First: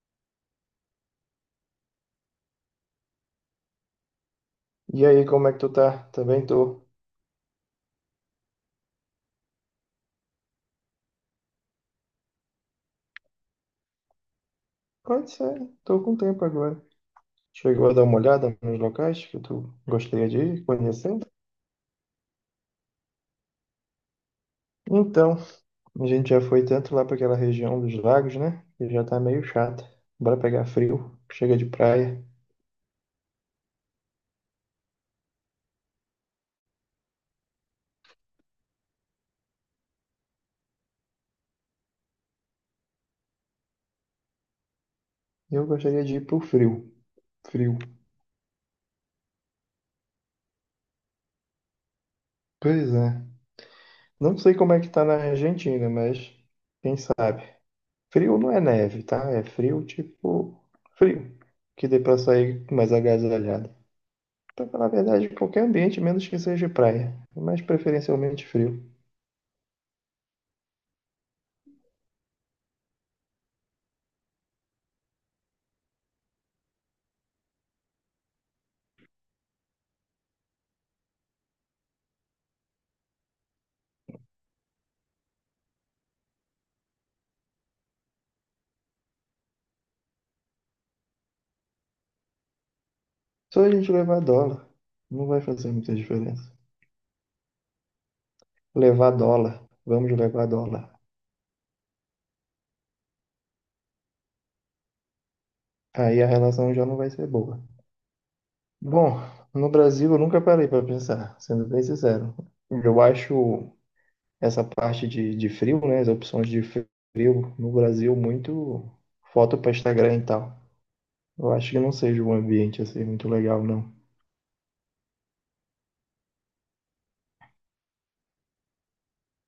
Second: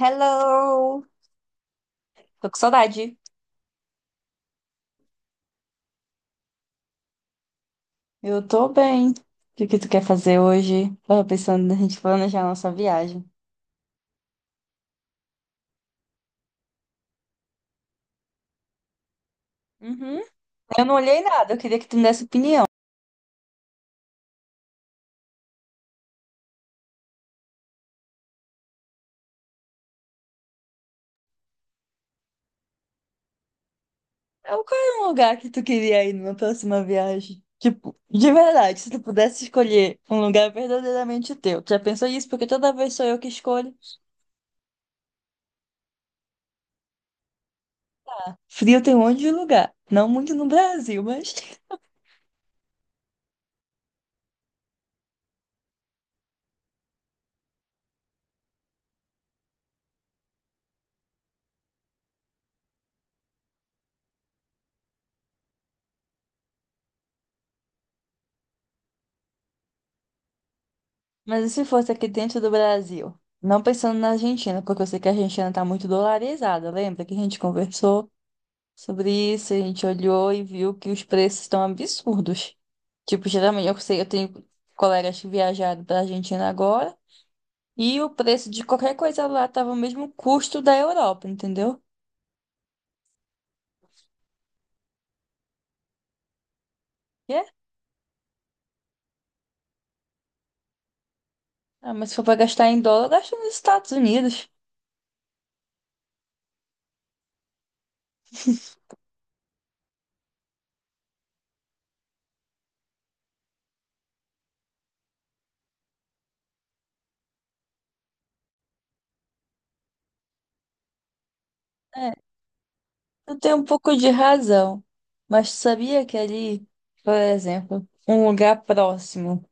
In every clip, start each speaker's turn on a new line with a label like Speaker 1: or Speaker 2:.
Speaker 1: Hello! Tô com saudade.
Speaker 2: E aí, como é que tu tá? Também tô.
Speaker 1: Eu tô bem. O que que tu quer fazer hoje? Tava pensando na gente planejar a nossa viagem.
Speaker 2: Pode ser, tô com tempo agora. Chegou a dar uma olhada nos locais que tu
Speaker 1: Uhum.
Speaker 2: gostaria de ir
Speaker 1: Eu não olhei
Speaker 2: conhecendo?
Speaker 1: nada, eu queria que tu me desse opinião.
Speaker 2: Então, a gente já foi tanto lá para aquela região dos lagos, né? Que já tá meio chata. Bora pegar frio, chega de praia.
Speaker 1: É, qual é o lugar que tu queria ir numa próxima viagem? Tipo, de verdade, se tu pudesse escolher um lugar verdadeiramente teu. Tu já pensou nisso? Porque toda vez sou eu que escolho.
Speaker 2: Eu gostaria de ir pro frio. Frio.
Speaker 1: Frio tem um monte de lugar. Não muito no Brasil, mas...
Speaker 2: Pois é. Não sei como é que tá na Argentina, mas quem sabe. Frio não é neve, tá? É frio tipo frio, que dê pra sair mais agasalhado. Pra falar a verdade, qualquer ambiente, menos que seja praia, mas preferencialmente frio.
Speaker 1: Mas e se fosse aqui dentro do Brasil? Não pensando na Argentina, porque eu sei que a Argentina está muito dolarizada. Lembra que a gente conversou sobre isso, a gente olhou e viu que os preços estão absurdos. Tipo, geralmente eu sei, eu tenho colegas que viajaram para a Argentina agora e o preço de qualquer coisa lá estava o mesmo custo da Europa, entendeu?
Speaker 2: Só a gente levar dólar, não vai fazer muita diferença.
Speaker 1: E é?
Speaker 2: Levar dólar, vamos levar dólar.
Speaker 1: Ah, mas se for para gastar em dólar, gasta nos Estados Unidos.
Speaker 2: Aí a relação já não vai ser boa. Bom, no Brasil eu nunca parei para pensar, sendo bem sincero. Eu acho essa parte de frio, né, as opções de frio no Brasil muito foto para Instagram e tal. Eu acho que não
Speaker 1: É,
Speaker 2: seja um ambiente assim muito
Speaker 1: tu tem um
Speaker 2: legal,
Speaker 1: pouco
Speaker 2: não.
Speaker 1: de razão. Mas tu sabia que ali, por exemplo, um lugar próximo,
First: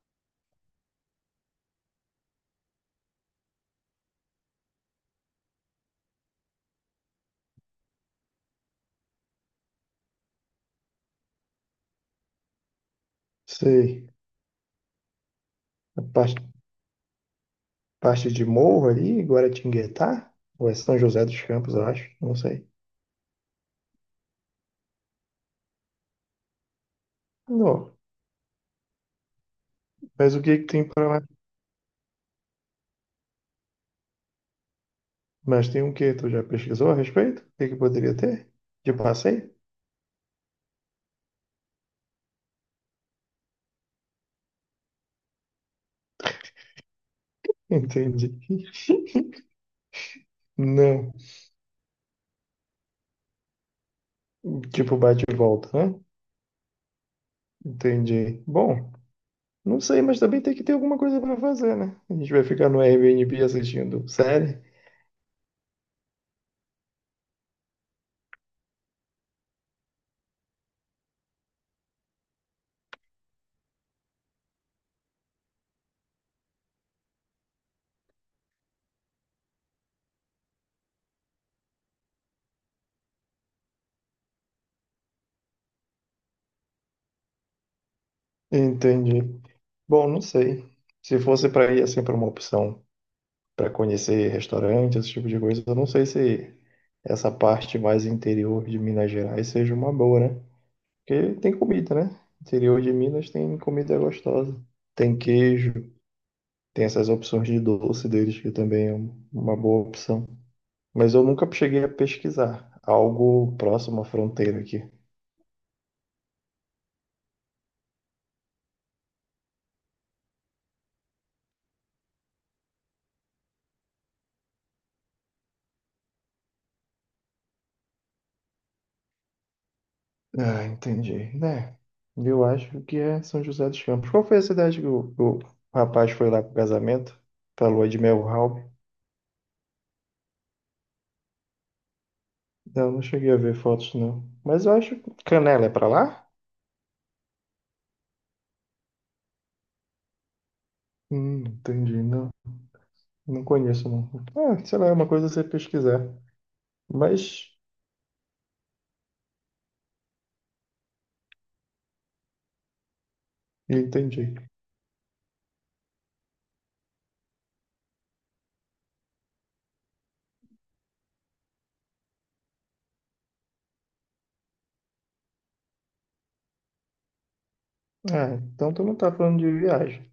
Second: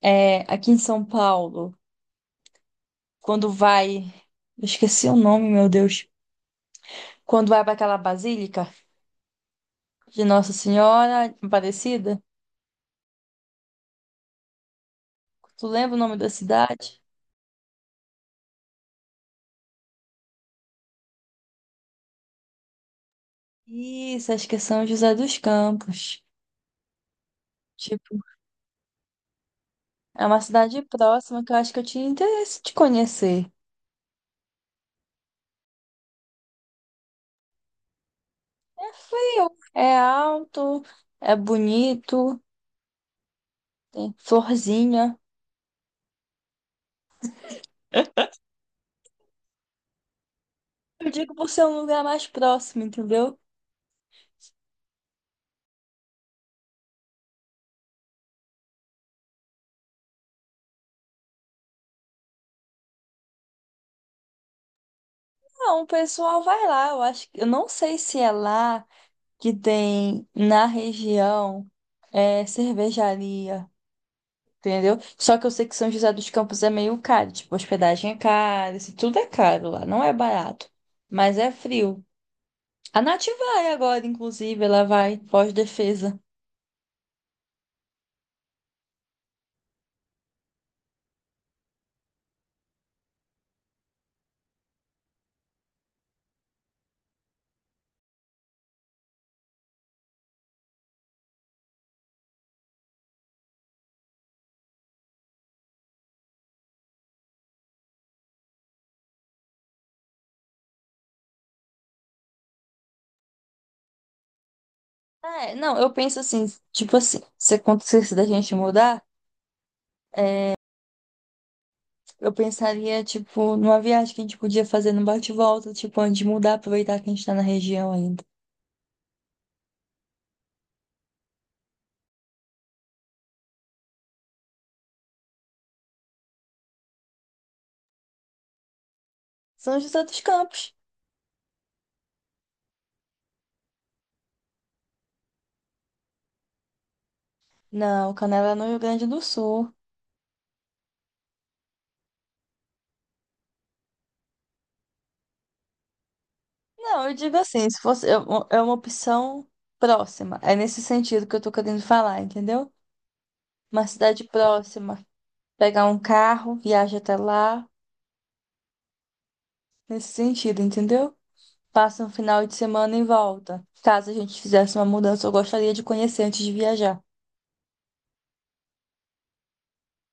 Speaker 1: é, aqui em São Paulo, quando vai. Eu Esqueci o nome, meu Deus. Quando vai para aquela basílica de Nossa Senhora Aparecida,
Speaker 2: Sei.
Speaker 1: tu lembra o
Speaker 2: A
Speaker 1: nome da
Speaker 2: parte
Speaker 1: cidade?
Speaker 2: parte de Morro ali, Guaratinguetá, ou é São José dos Campos, eu acho, não sei.
Speaker 1: Isso, acho que é São José dos Campos.
Speaker 2: Não.
Speaker 1: Tipo, é
Speaker 2: Mas
Speaker 1: uma
Speaker 2: o que que
Speaker 1: cidade
Speaker 2: tem para lá?
Speaker 1: próxima que eu acho que eu tinha interesse de conhecer.
Speaker 2: Mas tem o que? Tu já pesquisou a respeito? O que que poderia ter?
Speaker 1: É
Speaker 2: De passeio?
Speaker 1: frio, é alto, é bonito, tem florzinha.
Speaker 2: Entendi.
Speaker 1: Eu
Speaker 2: Não.
Speaker 1: digo por ser um lugar mais próximo, entendeu?
Speaker 2: Tipo bate e volta, né? Entendi. Bom, não sei, mas também tem que ter alguma coisa para fazer, né? A gente vai ficar no Airbnb assistindo série?
Speaker 1: Não, o pessoal vai lá, eu acho que eu não sei se é lá que tem na região é cervejaria, entendeu? Só que eu sei que São José dos Campos é meio caro, tipo, hospedagem é cara, isso tudo é caro lá, não é barato, mas é frio. A Nath vai agora, inclusive, ela vai pós-defesa.
Speaker 2: Entendi. Bom, não sei. Se fosse para ir assim para uma opção para conhecer restaurante, esse tipo de coisa. Eu não sei se essa parte mais interior de Minas Gerais seja uma boa, né? Porque tem comida, né? Interior de Minas tem comida gostosa. Tem queijo, tem essas opções de doce deles, que também é uma boa opção. Mas eu nunca cheguei a pesquisar algo próximo à fronteira aqui.
Speaker 1: Ah, é, não, eu penso assim, tipo assim, se acontecesse da gente mudar, eu pensaria, tipo, numa viagem que a gente podia fazer no bate-volta, tipo, antes de mudar, aproveitar que a gente tá na região ainda.
Speaker 2: Ah, entendi. Né? Eu acho que é São José dos Campos. Qual foi a cidade que o rapaz foi lá pro casamento? Pra lua de mel, Raul?
Speaker 1: São José dos Campos.
Speaker 2: Não, não cheguei a ver fotos, não. Mas eu acho que Canela é pra lá?
Speaker 1: Não, Canela é no Rio Grande do Sul.
Speaker 2: Entendi. Não, não conheço, não. Ah, sei lá, é uma coisa você pesquisar.
Speaker 1: Não, eu digo
Speaker 2: Mas,
Speaker 1: assim, se fosse é uma opção próxima. É nesse sentido que eu tô querendo falar, entendeu? Uma cidade
Speaker 2: entendi.
Speaker 1: próxima, pegar um carro, viaja até lá, nesse sentido, entendeu? Passa um final de semana e volta. Caso a gente fizesse uma mudança, eu gostaria de conhecer antes de viajar.
Speaker 2: Ah, então tu não tá falando de viagem.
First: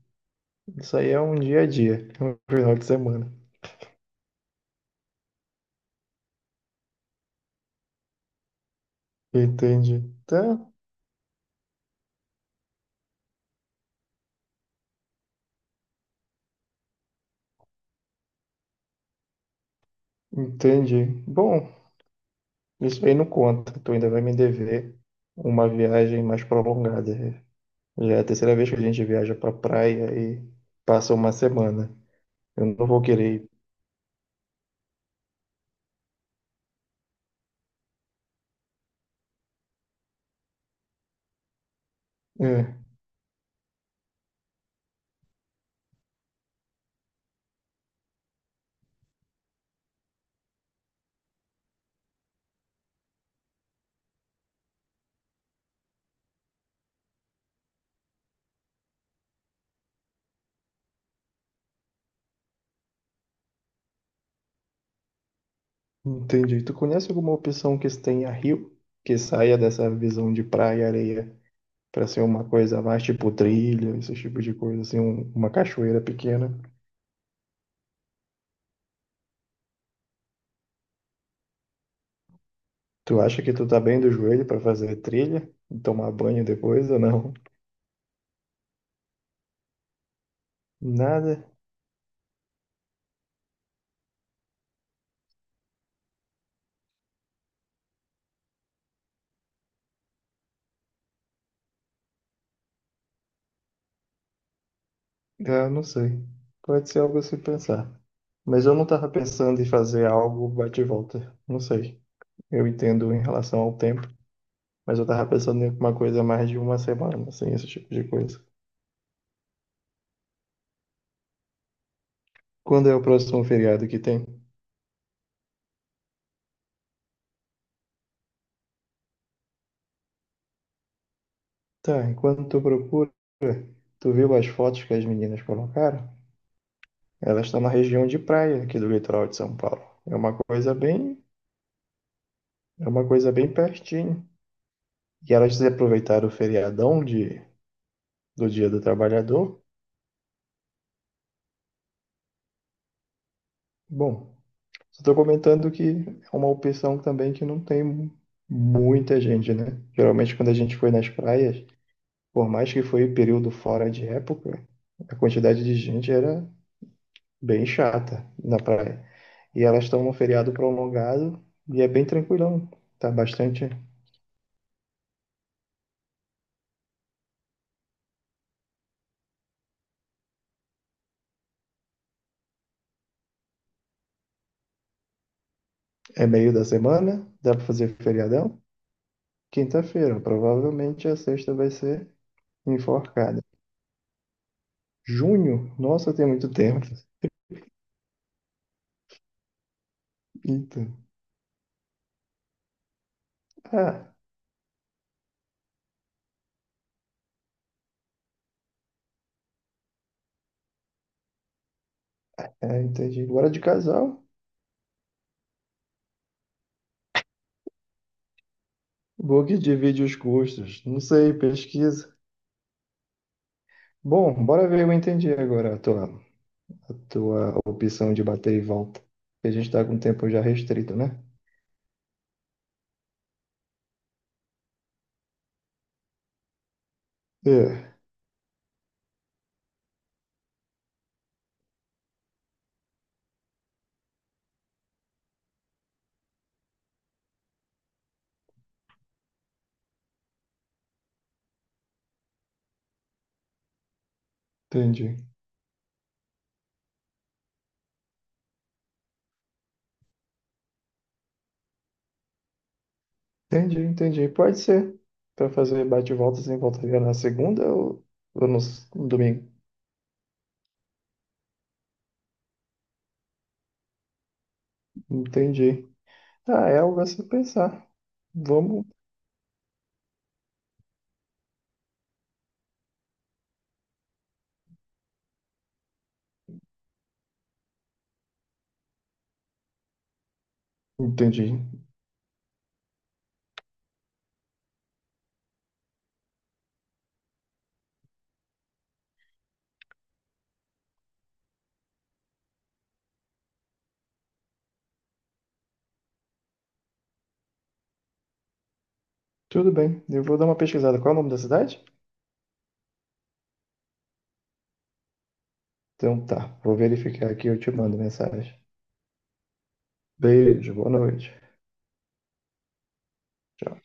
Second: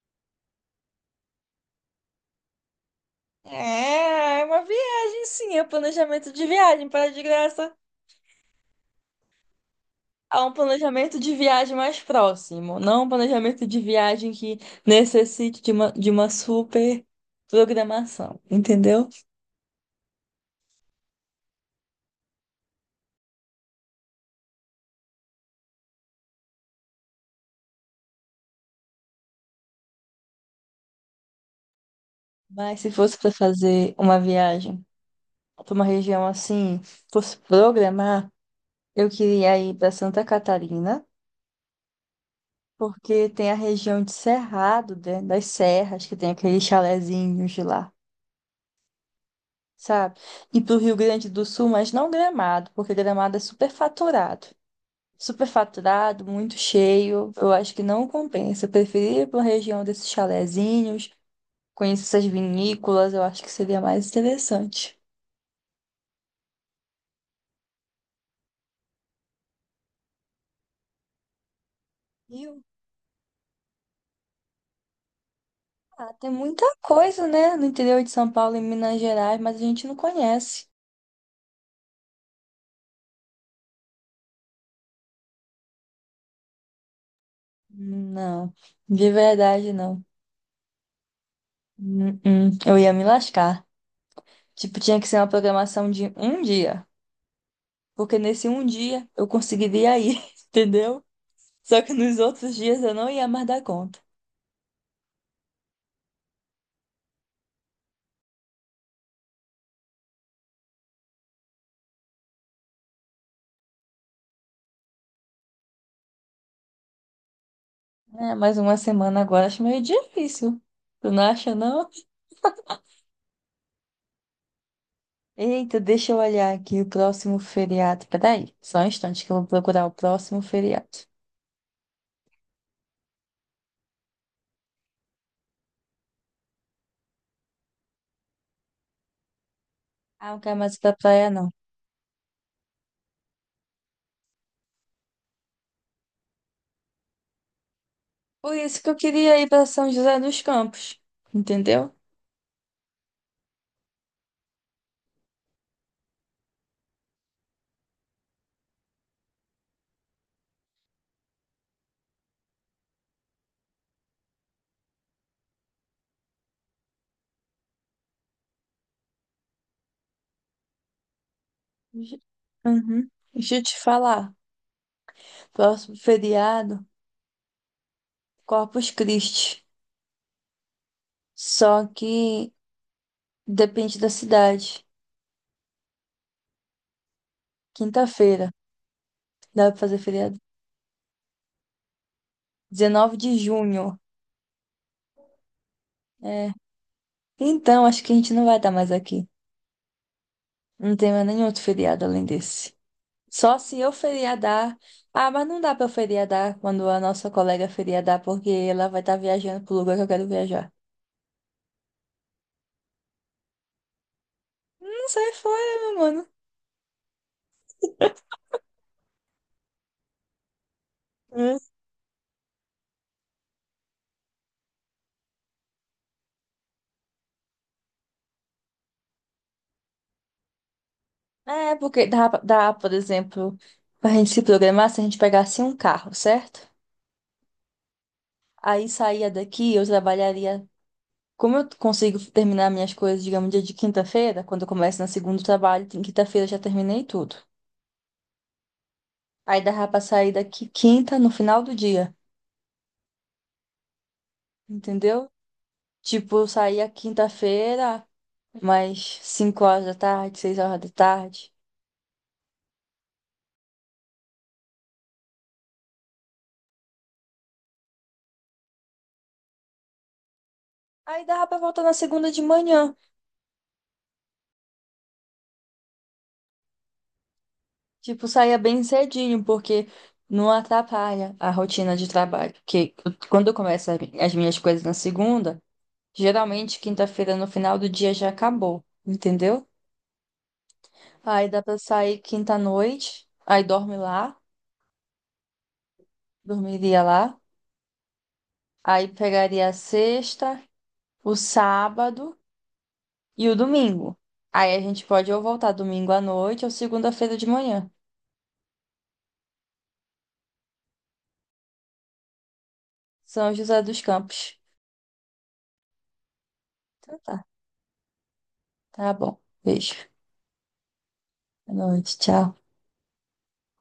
Speaker 2: Isso aí é um dia a dia, é um final de semana.
Speaker 1: É, é uma viagem, sim, é planejamento de viagem, para de graça.
Speaker 2: Entendi.
Speaker 1: A um
Speaker 2: Tá,
Speaker 1: planejamento de viagem mais próximo, não um planejamento de viagem que necessite de uma, super programação, entendeu?
Speaker 2: entendi. Bom, isso aí não conta. Tu ainda vai me dever uma viagem mais prolongada. Já é a terceira vez que a gente viaja pra praia e passa uma semana. Eu
Speaker 1: Mas
Speaker 2: não
Speaker 1: se
Speaker 2: vou
Speaker 1: fosse para
Speaker 2: querer.
Speaker 1: fazer uma viagem para uma região assim, fosse programar, eu queria ir para Santa Catarina,
Speaker 2: Ir. É.
Speaker 1: porque tem a região de Cerrado, né, das serras, que tem aqueles chalezinhos de lá. Sabe? E para o Rio Grande do Sul, mas não Gramado, porque Gramado é super faturado. Superfaturado, muito cheio. Eu acho que não compensa. Eu preferia ir para uma região desses chalezinhos, conhecer essas vinícolas, eu acho que seria mais interessante.
Speaker 2: Entendi. Tu conhece alguma opção que tenha rio, que saia dessa visão de praia e areia, para ser uma
Speaker 1: Rio?
Speaker 2: coisa mais tipo trilha, esse tipo de coisa, assim, uma cachoeira
Speaker 1: Ah, tem
Speaker 2: pequena?
Speaker 1: muita coisa, né? No interior de São Paulo e Minas Gerais, mas a gente não conhece.
Speaker 2: Tu acha que tu tá bem do joelho para fazer trilha e tomar banho depois ou não?
Speaker 1: Não, de verdade não.
Speaker 2: Nada?
Speaker 1: Eu ia me lascar. Tipo, tinha que ser uma programação de um dia. Porque nesse um dia eu conseguiria ir, entendeu? Só que nos outros dias eu não ia mais dar conta.
Speaker 2: Ah, não sei. Pode ser algo a se pensar. Mas eu não tava pensando em fazer algo bate e volta. Não sei. Eu entendo em relação ao tempo, mas eu tava pensando em uma coisa mais de uma semana, assim, esse tipo de
Speaker 1: É,
Speaker 2: coisa.
Speaker 1: mais uma semana agora acho meio difícil. Tu não acha, não?
Speaker 2: Quando é o próximo feriado que tem?
Speaker 1: Eita, deixa eu olhar aqui o próximo feriado. Peraí, só um instante que eu vou procurar o próximo feriado.
Speaker 2: Tá, enquanto tu procura, tu viu as fotos que as meninas colocaram? Elas estão na região de praia aqui do litoral de São Paulo. É
Speaker 1: Ah,
Speaker 2: uma
Speaker 1: não quero
Speaker 2: coisa
Speaker 1: mais ir pra
Speaker 2: bem,
Speaker 1: praia, não.
Speaker 2: é uma coisa bem pertinho. E elas aproveitaram o feriadão de, do
Speaker 1: Por
Speaker 2: Dia
Speaker 1: isso
Speaker 2: do
Speaker 1: que eu queria ir
Speaker 2: Trabalhador.
Speaker 1: pra São José dos Campos, entendeu?
Speaker 2: Bom, só estou comentando que é uma opção também que não tem muita gente, né? Geralmente quando a gente foi nas praias, por mais que foi período fora de época, a quantidade de gente era bem chata na praia. E elas estão num feriado prolongado e é bem
Speaker 1: Ju-
Speaker 2: tranquilão.
Speaker 1: Uhum.
Speaker 2: Tá
Speaker 1: Deixa eu
Speaker 2: bastante.
Speaker 1: te falar. Próximo feriado, Corpus Christi. Só que depende da cidade.
Speaker 2: É meio da semana, dá pra fazer
Speaker 1: Quinta-feira,
Speaker 2: feriadão.
Speaker 1: dá pra fazer
Speaker 2: Quinta-feira,
Speaker 1: feriado?
Speaker 2: provavelmente a sexta vai ser
Speaker 1: 19 de
Speaker 2: enforcada.
Speaker 1: junho.
Speaker 2: Junho, nossa, tem muito
Speaker 1: É.
Speaker 2: tempo.
Speaker 1: Então, acho que a gente não vai estar mais aqui. Não
Speaker 2: Então,
Speaker 1: tem mais nenhum outro feriado além desse. Só se eu
Speaker 2: ah,
Speaker 1: feriadar. Ah, mas não dá pra eu feriadar quando a nossa colega feriadar, porque ela vai estar viajando pro lugar que eu quero viajar.
Speaker 2: é, entendi. Agora de casal,
Speaker 1: Não sai fora, meu mano.
Speaker 2: book divide os gostos. Não sei,
Speaker 1: Hum.
Speaker 2: pesquisa. Bom, bora ver, eu entendi agora a tua opção de bater e volta. Porque a gente tá com o tempo já restrito, né?
Speaker 1: É, porque dá, por exemplo, pra gente se programar se a gente pegasse um carro, certo?
Speaker 2: É,
Speaker 1: Aí saía daqui, eu trabalharia. Como eu consigo terminar minhas coisas, digamos, dia de quinta-feira, quando eu começo na segunda trabalho, em quinta-feira eu já terminei tudo. Aí dava pra sair daqui quinta, no final do dia,
Speaker 2: entendi.
Speaker 1: entendeu? Tipo, eu saía quinta-feira, mais 5 horas da tarde, 6 horas da tarde.
Speaker 2: Entendi, entendi. Pode ser. Pra fazer bate-volta sem volta e na segunda ou no, no domingo.
Speaker 1: Aí dava pra voltar na segunda de manhã.
Speaker 2: Entendi. Ah, é algo a se pensar.
Speaker 1: Tipo, saía bem
Speaker 2: Vamos.
Speaker 1: cedinho, porque não atrapalha a rotina de trabalho. Porque quando eu começo as minhas coisas na segunda, geralmente quinta-feira no final do dia já acabou, entendeu?
Speaker 2: Entendi.
Speaker 1: Aí dá pra sair quinta-noite, aí dormiria lá. Aí pegaria a sexta, o sábado. E o domingo. Aí a gente pode ou voltar domingo à noite ou segunda-feira de manhã.
Speaker 2: Tudo bem. Eu vou dar uma pesquisada. Qual é o nome da cidade?
Speaker 1: São José dos Campos.
Speaker 2: Então tá. Vou
Speaker 1: Então
Speaker 2: verificar
Speaker 1: tá,
Speaker 2: aqui e eu te mando mensagem.
Speaker 1: tá bom. Beijo.
Speaker 2: Beijo, boa noite.
Speaker 1: Boa noite, tchau.